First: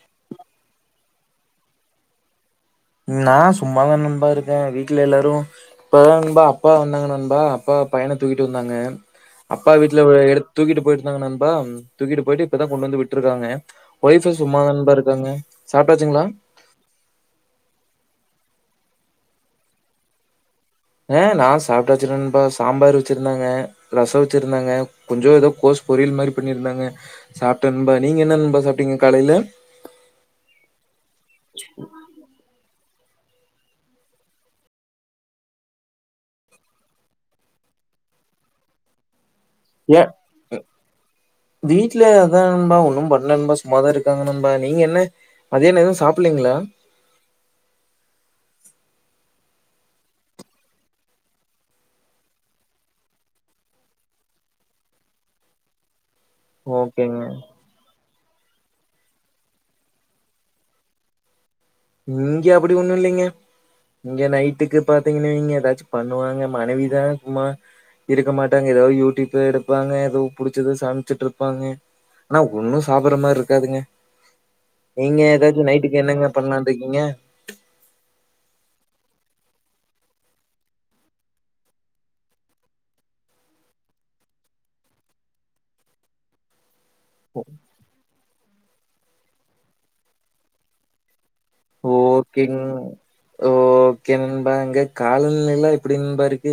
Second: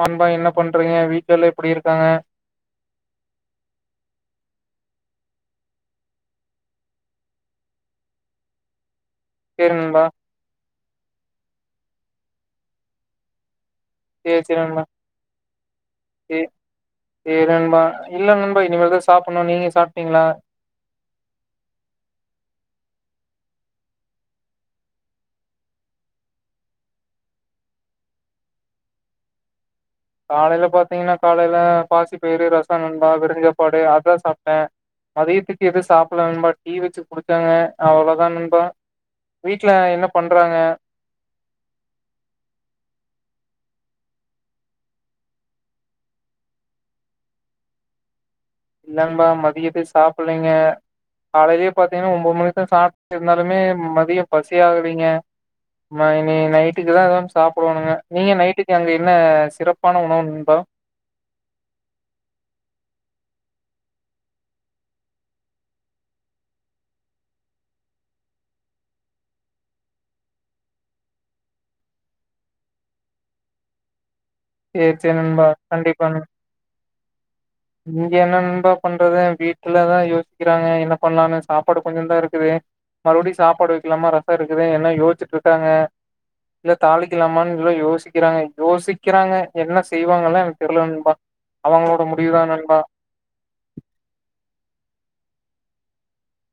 நண்பா என்ன பண்றீங்க வீட் வீட்ல எல்லா எப்டி இருக்காங்க நா சும்மாதா நண்பா இருக்க வீட்ல எல்லாரு இப்பதா நண்பா அப்பா வந்தாங்க நண்பா அப்பா பையன தூக்கிட்டு வந்தாங்க அப்பா சேரி நண்பா வீட்ல எடுத்து தூக்கிட்டு போயிட்டு இருந்தாங்க நண்பா தூக்கிட்டு போயிட்டு இப்பதா கொண்டு வந்து விட்ருக்காங்க ஒய்ப்பு சேரி சேரி சும்மாதா நண்பா இருக்காங்க சாப்டாச்சுங்களா சே சேரி நண்பா இல்ல நண்பா இனில்மேதா சாப்டணு நீங்க சாப்டீங்களா ஆ நா சாப்டாச்சு நண்பா சாம்பாரு வெச்சுருந்தாங்க ரசோ வெச்சுருந்தாங்க கொஞ்சோ ஏதோ கோஸ் பொரியல் மாரி பண்ணியிருந்தாங்க சாப்ட நண்பா நீங்க என்ன நண்பா சாப்டீங்க காலையில காலையில பாத்தீங்கன்னா காலையில பாசி பயிறு ரசம் காலைல சாப்பாடு அதா சாப்ட்டே மதியத்துக்கு எதுவு சாப்டல நண்பா டீ வச்சு குடுத்தாங்க அவ்வளதா நண்பா வீட்ல ஏ என்ன பண்றாங்க இந் வீட்ல அதா நண்பா ஒன்னு பண்ல நண்பா சு சும்மா தா இருக்காங்க நண்பா நீங்க என்ன மதியான எதுவு சாப்பிலலீங்களா இல்ல நண்பா மதியத்துக்கு சாப்பீலீங்க காலையலயே பாத்தீங்கன்னா ஒம்பது மணிக்கு தா சாப்ட்டு இருந்தாலுமே மதியம் பசி ஆகலீங்க மா இனி நைட்டுக்கு தா எதா ஓகேங்க சாப்பிடனுங்க நீங்க நைட் இன்னைக்கு அங்க என்ன சிறப்பான உணவு நண்பா இங்க அப்டி ஒண்ணு இல்லைங்க இங்க நைட்டுக்கு பாத்தீங்கன்னா இங்க ஏதாச்சு பண்ணுவாங்க மனைவிதா சும்மா இருக்க மாட்டாங்க ஏதாவது யூடியூப்ல எடுப்பாங்க ஏதோ புடிச்சத சமைச்சுட்டு இருப்பாங்க ஆனா ஒண்ணு சாப்ற மாரி இருக்காதுங்க செரி செரி நீங்க நண்பா ஏதாச்சு நைட்டுக்கு கண்டிப்பா நண் என்னங்க பண்ணலானு இருக்கீங்க இங்க என்ன நண்பா பண்றது இல்ல வீட்லதா யோசிக்கறாங்க என்ன பண்ணலான் சாப்பாடு கொஞ்ச தா இருக்குது மறுபடியு சாப்பாடு வைக்கலாம ரசம் இருக்குது என்ன யோசிச்சுட்டு இருக்காங்க இல்ல தாளிக்கலாமன் இல்ல யோசிக் க்கறாங்க யோசிக் வக்கிறாங்க என்ன செய்வாங்கல்லா எனக்கு தெர்ல நண்பா அவங்களோட முடிவுதா ஓகேங் நண்பா ஓகே நண்பாங்க காலநிலையிலா எப்டி நண்பா இருக்கு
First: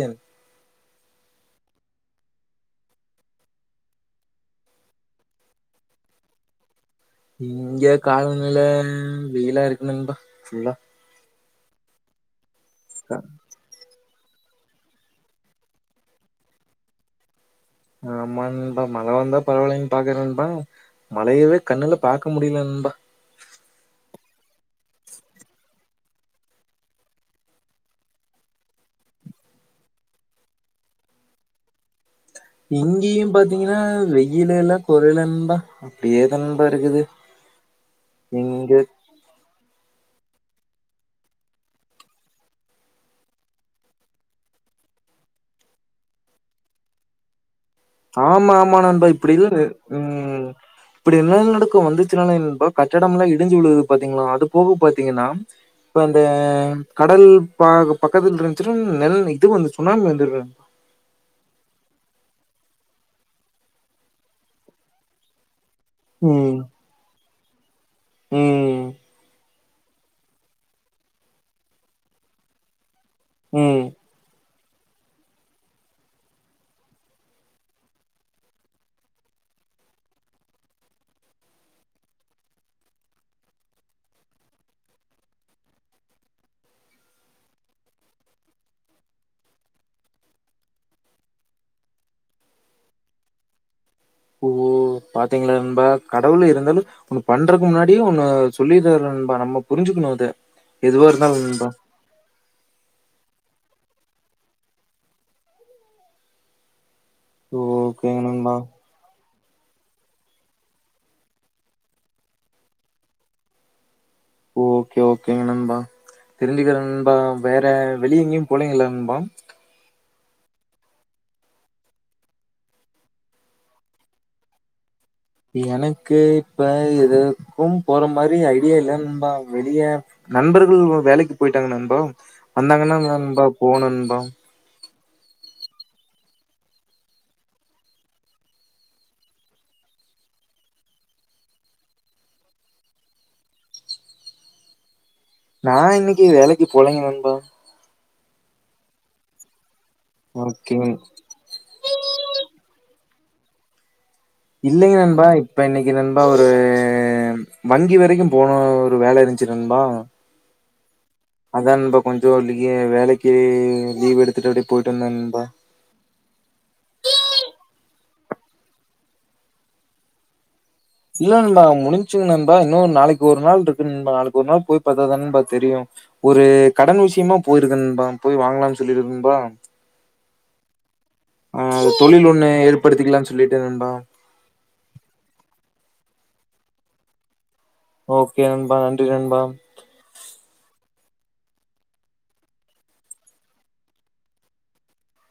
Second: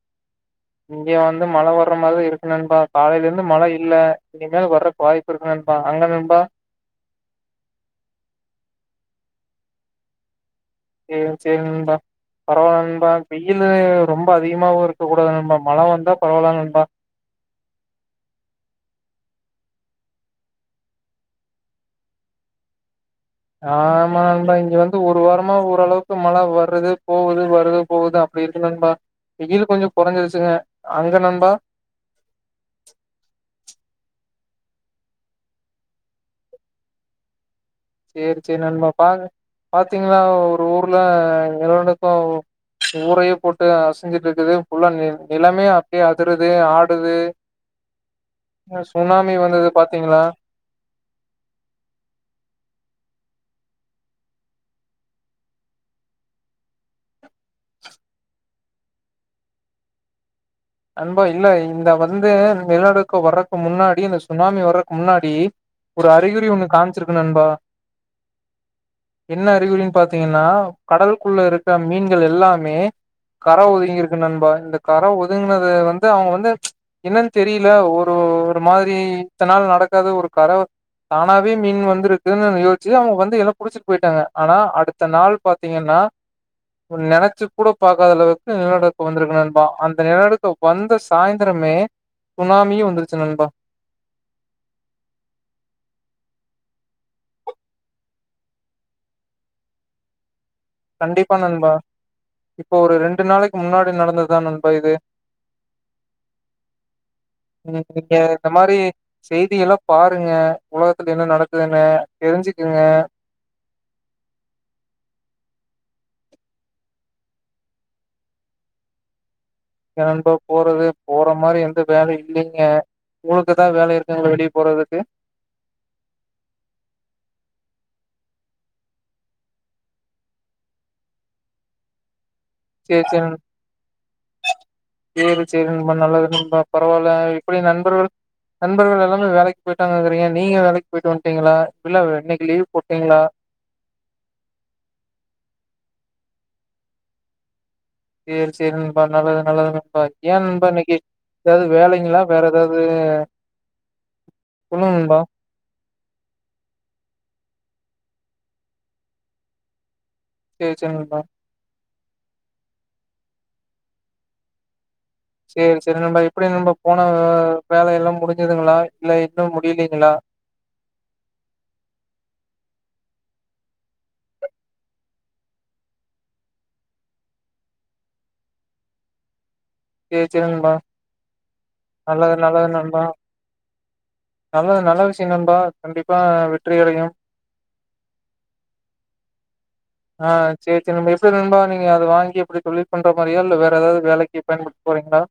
இங்க வந்து மழை வர்ற மாதிரி இருக்கு நண்பா காலையல இருந்து மழை இல்ல இனிமே வர்றக்கு வாய்ப்பு இருக்கு நண்பா அங்க நண்பா இங்க காலநில வெயிலா இருக்கு நண்பா ஃபுல்லா செரி செரி நண்பா பரவால்ல நண்பா வெயிலு ரொம்ப அதிகமாவு இருக்க கூடாது நண்பா மழை வந்தா பரவால்லா நண்பா ஆமா நண்பா மழை வந்தா பரவாயில்லைன்னு பாக்கறே நண்பா மழையவே கண்ணுல பாக்க முடியல நண்பா ஆமா நண்பா இங்க வந்து ஒரு வாரமா ஓரளவுக்கு மழை வருது போகுது வருது போகுது அப்டி இருக்கு நுண்பா வெயிலு கொஞ்ச குறைஞ்சிருச்சுங்க அங்க நண்பா இங்கேயும் பாத்தீங்கன்னா வெயிலுல்லா குறையல நண்பா அப்டியே தா நண்பா இருக்குது செரி செரி இங்க நண்பா பா பாக் பாத்தீங்கன்னா ஒரு ஊர்ல நிறுவனுக்கும் ஊரையே போட்டு அசிஞ்சுட்டு இருக்குது ஃபுல்லா நி நிலமே அப்டியே அதிருது ஆடுது ஆமா ஆமா நண்பா சுனாமி இப்டி இல்ல வந்தது பாத்தீங்களா ம் இப்டி நிலநடுக்கம் வந்துச்சுனே நண்பா கட்டடம் எல்லா இடிஞ்சு விழுது பாத்தீங்களா அது போக பாத்தீங்கன்னா இப்ப அந்த கடல் ப பக்கத்துல இருந்துச்சும் நெல் இது வந்து சுனாமி வந்துருறது நண்பா இல்ல இந்த வந்து நிலநடுக்க வர்றதுக்கு முன்னாடி இந்த சுனாமி வர்றதுக்கு முன்னாடி ஒரு அறிகுறி ம் ஒண்ணு காமிச்சிருக்கு நண்பா ம் என்ன அறிகுறின் பாத்தீங்கன்னா கடலுக்குள்ள இருக்க மீன்கள் எல்லாமே கர ம் ஒதுங்கிருக்கு நண்பா இந்த கர ஓத் வந்து அவுங்க வந்து என்னன்னு தெரியல ஒரு ஒரு மாதிரி இத்தன நாள் நடக்காத ஒரு கரவை தானாவே மீன் வந்துருக்குன்னு யோசிச்சு அவுங்க வந்து புடிச்சுட்டு போயிட்டாங்க ஆனா அடுத்த நாள் பாத்தீங்கன்னா நினைச்சு கூட பாக்காத அளவுக்கு நில நடுக்கம் வந்திருக்கு இந்த நிலநடுக்கோ வந்த சாயிந்தரமே சுனாமியு வந்துருச்சு நண்பா ஓ பாத்தீங்களா நண்பா கடவுள் இருந்தாலு ஒன்னு பண்றதுக்கு முன்னாடியு ஒன்னு சொல்லி இருப்பாரு நண்பா நம்ப புரிஞ்சுக்கணு அத எதுவா இருந்தாலு நண்பா இப்போ ஒரு ரெண்டு நாளைக்கு முன்னாடி நடந்ததுதா நண்பா இது ம் நீங்க ஓகேங்க இந்த நண்பா மாரி செய்தியெல்லா பாருங்க உலகத்துல என்ன நடக்குதுன்னு தெரிஞ்சுக்குங்க ஓகே ஓகேங்க நண்பா தெரிஞ்சுக்குறங் நண்பா வேற வெளிய எங்கேயும் போலிங்களா நண்பா எங்க நண்பா போறது போற மாரி எந்த வேலை இல்லிங்க உங்களுக்குதா வேலை இருக்குங்களா வெளிய போறதுக்கு எனக்கு இப்ப எதுக்கும் போற மாரி ஐடியா இல்ல நண்பா வெளிய நண்பர்கள் வேலைக்கு போயிட்டாங்க நண்பா வந்தாங்கன்னா நண்பா போணு நண்பா சேர் சேர் நண்பா நல்லது நண்பா பரவால்ல இப்டி நண்பர்கள் நண்பர்கள் எல்லாமே வேலைக்கு போயிட்டாங்கங்கறீங்க நீங்க வேலைக்கு போயிட்டு வன்ட்டீங்களா இல்ல இன்னிக்கு லீவ் போட்டீங்களா நா இன்னிக்கு வேலைக்கு போலீங்க நண்பா சேர் சேர் நண்பா நல்லது நல்லதுதா பாத்தியா நண்பா ஓகே இன்னிக்கு ஏதாவது வேலைங்களா வேற ஏதாவது இல்லைங்க நண்பா இப்ப இன்னிக்கு நண்பா ஒரு வங்கி வரைக்கும் போனு ஒரு வேல இருச்சு நண்பா சேர் சேர் நண்பா அதா நண்பா கோயிபத்தூர்லியே வேலைக்கு லீவ் எடுத்துட்டு அப்டியே போயிட் சேர் சேர் நண்பா எப்டி நண்பா போன வே வேல எல்லாம் முடிஞ்சுதுங்களா இல்ல இன்னும் முடியிலீங்களா இல்ல நண்பா முடிஞ்சுங் நண்பா இன்னு நாளைக்கு ஒரு நாள் இருக்கு நண்பா நாளைக்கு ஒரு நாள் போய் பாத்தாதான நண்பா தெரியு ஒரு கடன் விஷ்யமா போயிருக்க நண்பா போய் வாங்கலான் சொல்லிருக்கு நண்பா சேர் சேர் நண்பா ஆ தொழில் நல்லது ஒண்ணு நல்லது நண்பா ஏற்படுத்திக்கலாம்னு சொல்லிட்டு நண்பா. நல்லது நல்ல விஷ்யம் நண்பா கண்டிப்பா வெற்றி அடையும் ஓகே நண்பா நன்றி நண்பா ஆ சேர் சேர் நண்பா எப்டி நண்பா நீங்க அத வாங்கி எப்டி தொழில் பண்ற மாரியா இல்ல வேற ஏதாவது வேலைக்கு பயன்படுத்த போறீங்களா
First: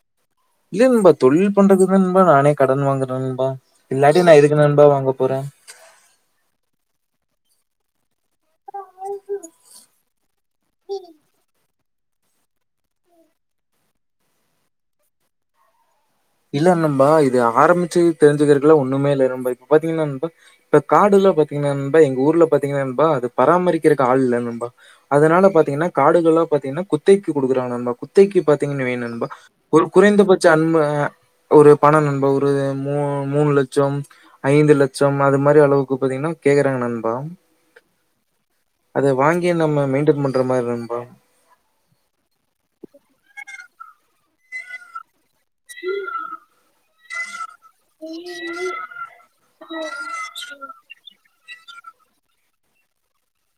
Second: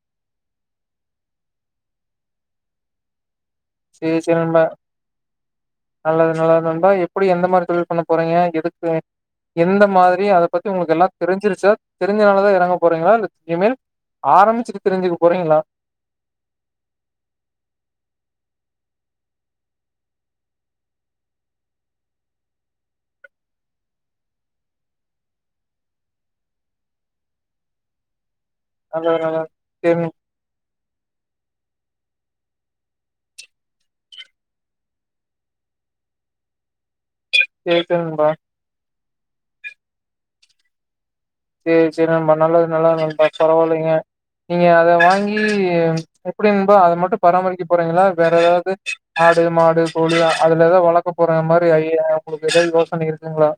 இல்ல நண்பா தொழில் பண்றதுக்குதா நண்பா நானே கடன் வாங்குற நண்பா சேர் இல்லாட்டி சேர் நான் நண்பா எதுக்கு வாங்க போறேன்? நல்லது நல்லது நண்பா எப் எப்டி எந்த மாரி தொழில் பன்னப் போறீங்க எடுத்து எந்த மாதிரி அத பத்தி உங்களுக்கு எல்லா தெருஞ்சுருச்சா தெருஞ்சனாலதா எறங்க போறீங்களா இல்ல இனிமேல் ஆரம்பிச்சுட்டு தெருஞ்சுக்க போறீங்களா இல்ல நண்பா இது ஆரம்பிச்சு தெரிஞ்சுக்குறதுக்குலா ஒண்ணுமே இல்ல நண்பா இப்ப பாத்தீங்கன்னா நண்பா இப்ப காடெல்லா பாத்தீங்கன்னா நண்பா எங்க ஊர்ல பாத்தீங்கன்னா நண்பா அது பராமரிக்கிறக்கு ஆள் இல்ல நண்பா அதனால பாத்தீங்கன்னா காடுகள்ல்லா பாத்தீங்கன்னா குத்தைக்கு குடுக்குறாங்க நண்பா குத்தைைக்கு பாத் திங்னா வெயிங் நல்லது நண்பா நல்லது ஒரு சேரி குறைந்தபட்ச அன்ப ஒரு பணம் நண்பா ஒரு மூ மூணு லட்சம் ஐந்து லட்சம் அது மாரி அளவுக்கு பாத்தீங்கன்னா கேக்குறாங்க நண்பா சேர் சேர் நண்பா அத வாங்கி நம்ம மெயின்டென் பண்ற மாரி நண்பா சேர் சேர் நண்பா நல்லது நல்லது நண்பா பரவால்லைங்க நீங்க அத வாங்கி எப்டி நண்பா அத மட்டு பராமரிக்கப் போறீங்களா வேற ஏதாவது ஆடு மாடு கோழி அதுல எது வளக்க போற மார் எது ஐடியா குடுக்குறக்கு உங்களுக்கு யோசனை இருக்குங்களா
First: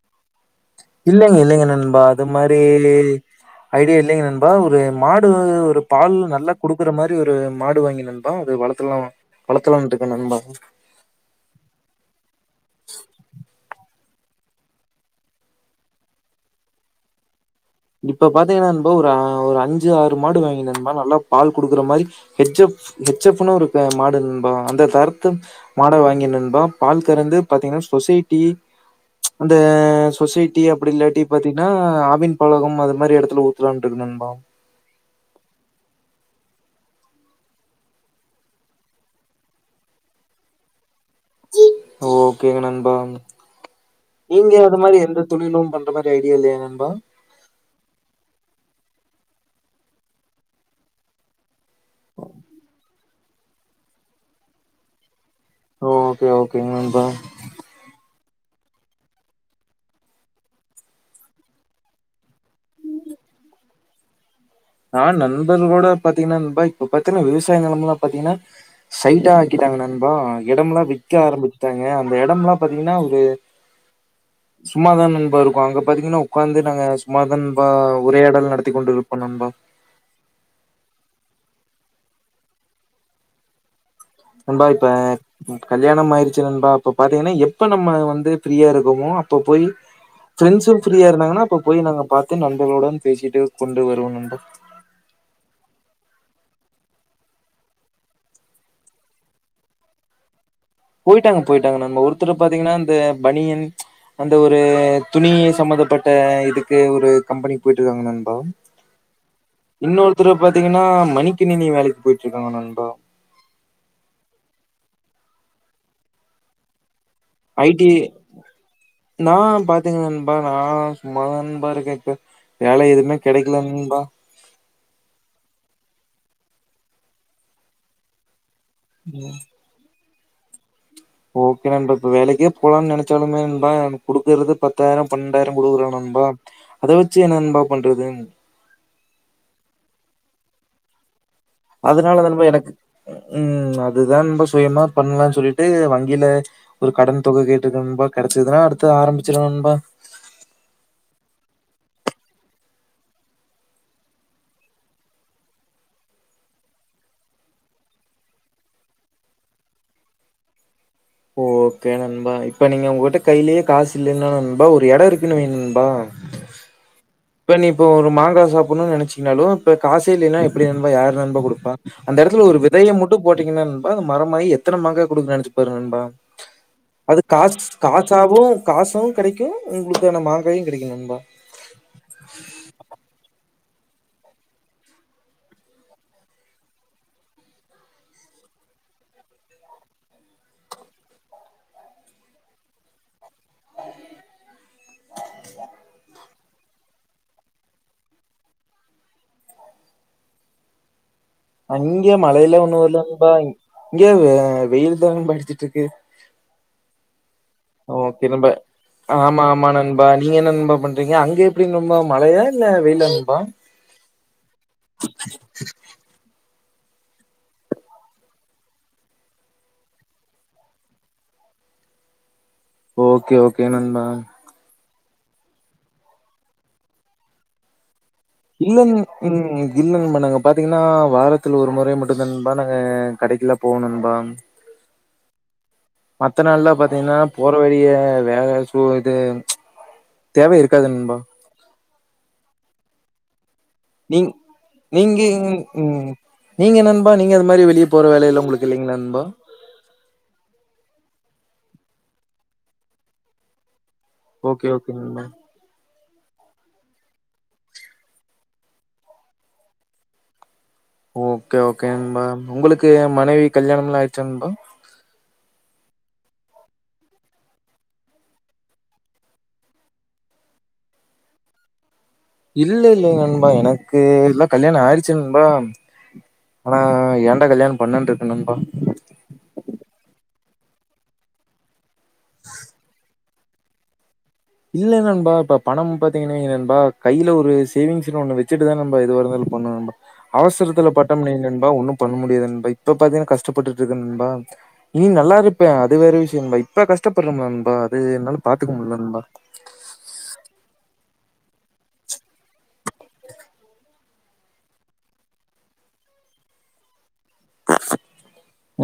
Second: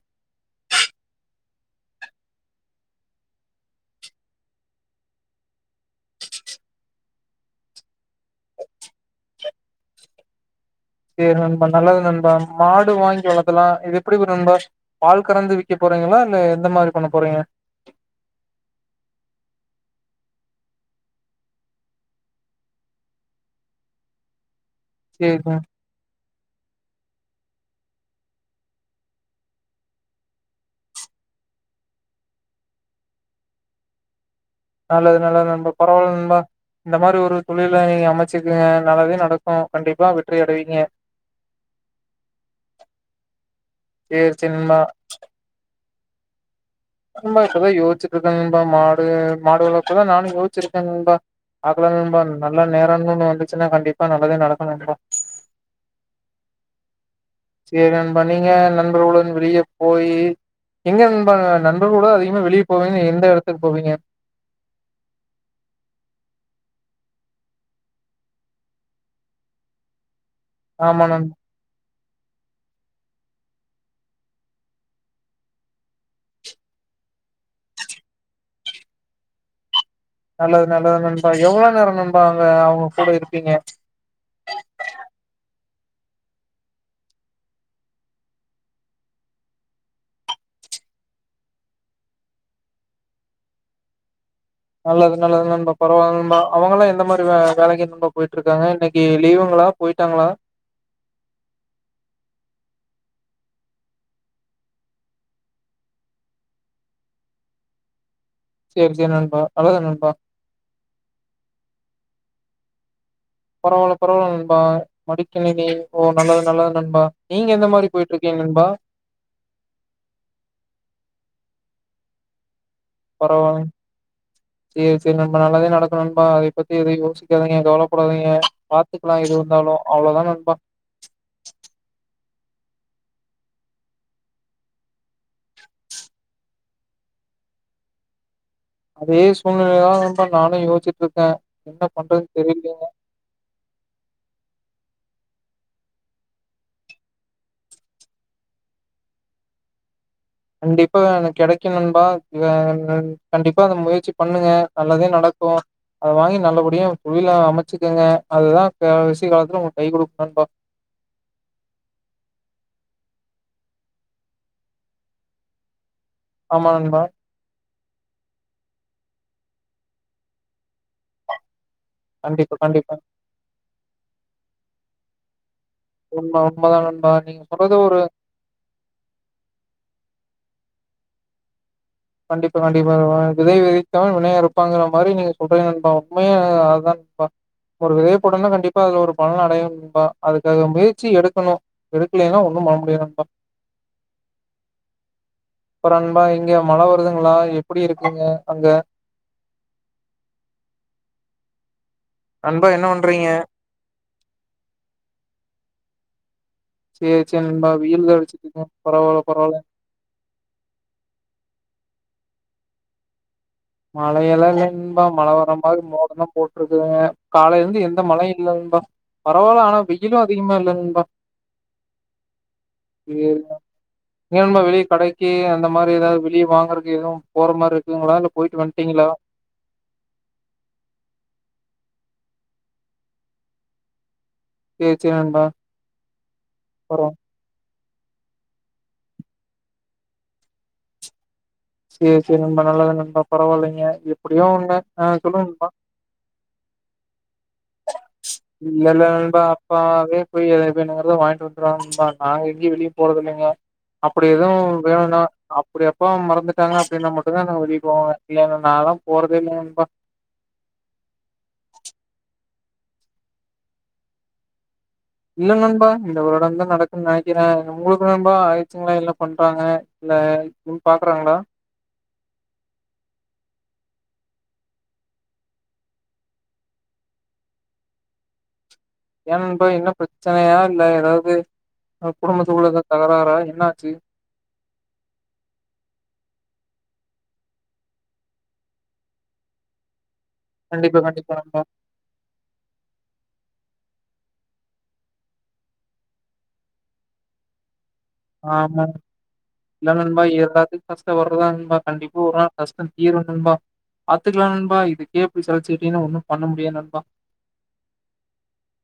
இல்லைங்க இல்லைங்க நண்பா அது மாரி ஐடியா இல்லைங்க நண்பா ஒரு மாடு ஒரு பால் நல்லா குடுக்குற மாரி ஒரு மாடு வாங்கி நண்பா அது வளத்துலா வளத்துலான்ட்டு இருக்க நண்பா சேரி இப்பல்லா இது எப்டி ஒரு நண்பா பால் கறந்து விக்க போறீங்களா இல்ல எந்த மாரி பண்ண போறீங்க இப்ப பாத்தீங்கன்னான்பா ஃப்ரோ ஒரு ஒரு அஞ்சு ஆறு மாடு வாங்கி நண்பா நல்லா பால் குடுக்குற மாரி ஹெச்எப் ஹெச்எப்ன்னு ஒரு மாடு இருக்கு நண்பா அந்த தரத்து சேரி மாட வாங்கி நண் பா பால் கறந்து பாத்தீங்கன்னா சொசைட்டி ச் அந்த சொசைட்டி அப்டி இல்லாட்டி பாத்தீங்கன்னா ஆவின் பழகம் அது மாரி எடத்துல ஊத்துலாட்டு இருக்க நன்பா நல்லது நல்லது நண்பா பரவால்ல நண்பா இந்த மாரி ஒரு தொழில நீங்க அமைச்சுருக்கீங்க நல்லதே நடக்கு கண்டிப்பா வெற்றி அடைவீங்க ஓகேங்க நண்பா சேரி நீங்க சேரி நண்பா அது மாரி எந்த தொழிலும் பண் அந்த மாரி ஐடியா இல்லயா ஹிம்பா இப்பதா யோசுட்டு இருக்காங்க நண்பா மாடு மாடு வளர்ப்பதா நானு யோச்சுருக்க நன்பா பாக்லா நண்பா நல்ல நேரனு ஒன்னு வந் இருந்துச்சுன்னா கண்டிப்பா நல்லதே நடக்கு நண்பா ஓகே ஓகே நண்பா பா நீங்க நண்பர்களுட வெளிய போயி எங்க நண்பா நன் கூட அதிகமா வெளிய போவீங்கன்னா எந்த எடத்துக்கு போவீங்க நான் நண்பர்களோட பாத்தீங்கன்னா நண்பா இப்ப பாத்தீங்கன்னா விவசாய நிலமெல்லா பாத்தீங்கன்னா சைட்டா ஆக்கிட்டாங்க நண்பா எடம் எல்லா ஆமா விக்க நண் ஆரம்பிச்சுடாங்க அந்த எடம் எல்லா பாத்தீங்கன்னா ஒரு சும்மாதா நண்பா இருக்கு அங்க பாத்தீங்கன்னா உக்காந்து நாங்க சும்மாதான் நண்பா உரையாடல் நடத்தி கொண்டு இருப்போ நண்பா நல்லது நல்லது நண்பா எவ்ளவு நேரம் நண்பா அங்க அவங்க கூட இருப்பீங்க நண்பா இப்ப கல்யாணம் ஆயிருச்சு நண்பா அப்ப பாத்தீங்கன்னா எப்ப நம்ம வந்து ஃப்ரீயா இருக்கோமோ அப்ப போய் ஃப்ரெண்ட்ஸும் ஃப்ரீயா இருந்தாங்கன்னா அப்ப போய் நாங்க பாத்து நண்பர்களுடன் பேசிட்டு கொண்டு வருவோ நண்பா நல்லது நல்லது நன்பா பரவால்லா நண்பா அவங்கல்லா எந்த மாரி வேலைக்கு நண்பா போயிட்டு இருக்காங்க இன்னிக்கு லீவுங்களா போயிட்டாங்களா போயிட்டாங்க போயிட்டாங்க நண்பா ஒருத்தரு பாத்தீங்கன்னா அந்த பணியன் அந்த ஒரு துணி சம்பந்தப்பட்ட இதுக்கு ஒரு கம்பெனிக்கு போயிட்டு இருக்காங்க நண் அலோ சேரி சேரி நண்பா நல்லது நண்பா இன்னொருத்தரு பாத்தீங்கன்னா மடிக்கணினி வேலைக்கு போயிட் இதாங்க நண்பா பரவால பரவால நண்பா மடிக்கணினி ஓ நல்லது நல்லது நண்பா நீங்க எந்த மாரி ஐடி போயிட்ருக்கீங்க நண்பா நா பாத்தீங்க நண்பா நா சும்மாதா நண்பா இருக் கேகே வேல எதுமே கெடைக்கல பரவால்ல நண்பா சேரி சேரி நண்பா நல்லதே நடக்கு நண்பா அதை பத்தி எதயு யோசிக்காதீங்க கவலப்படாதீங்க பாத்துக்கலா எதுவந்தாலு அவ்ளொதா நா நண்பா ஓகே நண்பா இப்ப வேலைக்கே போலான் நெனச்சாலுமே நண்பா குடுக்குறது பத்தாயிரொ பன்னெண்டாயிரொ குடுக்குறா நண்பா அத வச்சு என்ன நண்பா பண்றது அதே சூழ்நெலயதா நண்பா நானு யோசுச்சுட்ருக்கே அதுனாலதா நண்பா எனக்கு ம் அதுதா நண்பா சுயமா பண்லா சொல்லிட்டு வங்கில ஒரு கடன் தொக கேட்ருக்கே நண்பா கெடச்சதுன்னா அடுத்து ஆரம்பிச்சிருவெ நண்பா கண்டிப்பா வ எனக் கெடைக்கு நண்பா வ அ கண்டிப்பா அந்த முயற்சி பண்ணுங்க நல்லதே நடக்கு அத வாங்கி நல்லபடியா தொழில அமச்சுக்கங்க அதுதா கடசி காலத்துல உங்களுக்கு கை குடுக்கு நண்பா ஓகே நண்பா இப்ப நீங்க உங்ககிட்ட கைலயே காசு இல்லைன்னா நண்பா ஒரு எடொ இருக்குன்னு வைங்க நண்பா ஆமா நண்பா இப்ப நீ இப்ப ஒரு மாங்கா சாப்புன்னுன் நெனச்சிங்கன்னாலு இப்ப காசே இல்லைனா எப்பிடி நண்பா யாரு நண்பா குடுப்பா அந்த எடத்துல கண்டிப்பா ஒரு விதைய கண்டிப்பா மட்டு போட்டீங்கன்னா நண்பா அது மரமாயி எ த்தன மங்கா குடுக்கு நெனச்சு பாரு நண்பா உண்ம உண்மதா நண்பா அது கா நீங்க சொல்றது ஒரு காச்சாவு காசு கெடைக்கு உங்களுக்கான மாங்காயு கெடைக்கு நண்பா கண்டிப்பா கண்டிப்பா நண்பா விதை விதை ப்பவ வினையருப்பாங்குற மாரி நீங்க சொல்றீங்க நண்பா உண்மையா அதுதா நண்பா ஒரு விதைய போட்டோன்னா கண்டிப்பா அதுல ஒரு பலன் அடைவொ நண்பா அதுக்காக முயற்சி எடுக்கணு ‌எடுக்கலைனா ஒன்னு பண்ண முடியாது நண்பா அப்பறொ நண்பா இங்க மழ வருதுங்களா எப்புடி இருக்குங்க அங்க அங்க மழையிலா நண்பா ஒன்னு என்ன வர்ல பண்றீங்க? நண்பா இங்க வ வெயில் தா நண்பா அடுச்சுட்ருக்கு சரி சரி நண்பா. வெயில் தான் ஓகே நண்பா அடிச்சுக்குதுங்க. பரவால்ல ஆமா பரவால்ல. ஆமா நண்பா நீங்க என்ன நண்பா பண்றீங்க அங்க எப்டி நண்பா மழையா இல்ல வெயிலா நண்பா மழை எல்லா இல்லங் நண்பா மழ வரமாரி மோடந்தா போ டுது காலைலெந்து எந்த மழையு இல்ல நண்பா பரவால்ல ஆனா வெயிலு அதிகமா இல்ல நண்பா இது ஓகே ஓகே நண்பா நீங்க நண்பா வெளிய கடைக்கு அந்த மாரி எதாது வெளிய வாங்கறக்கு எதுவு போற மாரி இருக்குங்களா இல்ல போயிட்டு இல்லன் வந்ட்டீங்களா? ம் இல்ல நண்பா நாங்க பாத்தீங்கன்னா வாரத்துல ஒரு முறை மட் டுதா நண்பா நாங்க கடைக்குலா போவொ நண்பா சேரி சேரி நண்பா மத்த நாள்ல அப்பறோ பாத்தீங்கன்னா போற வளிய [unintelligible] தேவை இருக்காது நண்பா சேரி சேரி நண்பா நல்லது நண்பா பரவால்லைங் நீ நீங்க உ நீங்க நண்பா நீங்க அது மாரி வெளிய போற வேலையெல்லா உங்களுக்கு இல்லைங்களா இல்லல்ல நண்பா அப்பாவே போய் எ வேண்டிரதா வாங்க நண்பா நாங்க எங்கயு வெளிய போறதில்லைங்க அப்டி எதுவு ஓகே ஓகே வேணுனா நண்பா அப்டி அப்பா மறந்துட்டாங்னா அப்டினா மட்டு தான்ங்க நா வெளிய போவே இல்லேனா நாலா போறதே இல்ல நண்பா ஓகே ஓகே நண்பா உங்களுக்கு மனைவி கல்யாணம்லா ஆயிடுச்சா நண்பா இல்ல நண்பா இந்த ஒறவ மறக்க நெனக்குறே உங்களுக்கு நண்பா ஆயிடுச்சுங்ளா இல்ல பண்றாங்க இல்ல இன்னு பாக்குறாங்ளா இல்ல இல்லல நண்பா எனக்கு எல்லா கல்யாண ஆயிடுச்சு நண்பா ஆனா ஏன்டா கல்யாணம் பண்ணேனு இருக்கு நண்பா ஏன் நண்பா என்ன பிரச்சனையா இல்ல ஏதாவது [unintelligible] அ குடும்பத்து உள்ளர தகரார என்னாச்சு இல்ல நண்பா இப்ப பணம் பாத்தீங்னா நண்பா கையில ஒரு சேவிங்ஸ்னு ஒன்னு வெச்சுட்டுதா நண்பா இது வர இருந்த பண்ணனு நண்பா அவசரத்துல கண்டிப்பா கண்டிப்பா பாத்தோம்னே நண்பா ஒன்னு பண்ண முடியாது நண்பா இப்ப பாத்தீங்னா கஷ்டப்பட்டுட்டு இருக்கோ நண்பா ம் நல்லா இருப்பே அது வேற விஷய நண்பா இப்ப கஷ்டப்பறமே நண்பா இது என்னால பாத்துக்க ஆமா முடியல நண்பா இல்ல நண்பா எல்லாத்துக்கு கஷ்ட வர்றதா நண்பா கண்டிப்பா ஒரு நாள் கஷ்ட தீரும் நண்பா பாத்துக்லா நண்பா இதுக்கே இப்டி சலுச்சுகிட்டீங்னா ஒன்னு பண்ண முடியாது நண்பா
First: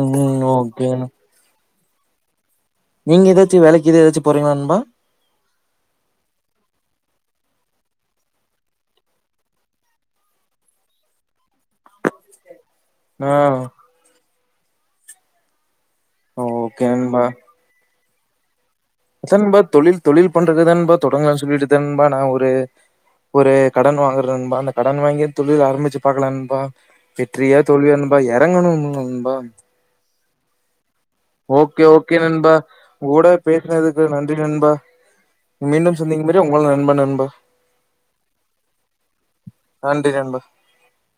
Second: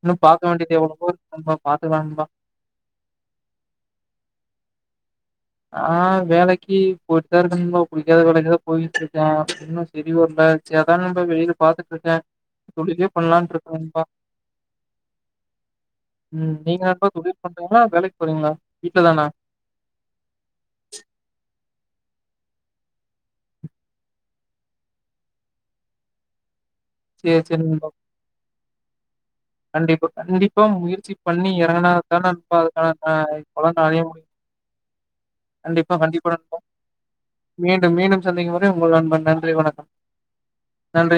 இன்னு பாக்க ம் வேண்டியது ஓகே எவ்வளவோ இருக்கு நண்பா பாத்துக்லா நண்பா நீங்க ஏதாச்சு வேலைக்கு ஏதாச்சு போறீங்ள நண்பா ஆ வேலைக்கு போய்ட்டுதா இருக்கே நண்பா புடிக்காத வேலைக்குதா போயிட்டு இருக்கே இன்னு செரி வரல சரி அதா நம்ப வெளில பாத்துட்டு இருக்கே முடிவே பண்ணலான்டு இருக்கோ நண்பா ஆ உம் நீங்க ஓகே என்ன தொழில் பண்றீங்ளா இல்ல வேலைக்கு போரிங்ளா அதா நண்பா தொழில் தொழில் பண் இப்ப தா நண்பா தொடங்கலானு சொல்லிட்டுதா நண்பா நா ஒரு கடன் வாங்குறே நண்பா அந்த கடன் வாங்கி தொழில் ஆரம்பிச்சு பாக்கலாம்னு நண்பா சரி வெற்றியா சரி தோல்வியா நண்பா எறங்கணு நண்பா கண்டிப்பா கண்டிப்பா முயற்சி பண்ணி ஓகே எறங்னா ஓகே தான நண்பா உங்க கூட அதுக்கான பலன் அறிய பேசுனதுக்கு முடியு நன்றி நண்பா கண்டிப்பா மீண்டும் சந்திக்கும் வரை கண்டிப்பா உங்கள் நண்பன் நண்பா மீண்டும் மீண்டும் சந்திக்கும் வரை உங்க நண்பன் நன்றி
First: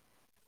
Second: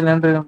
நன்றி னா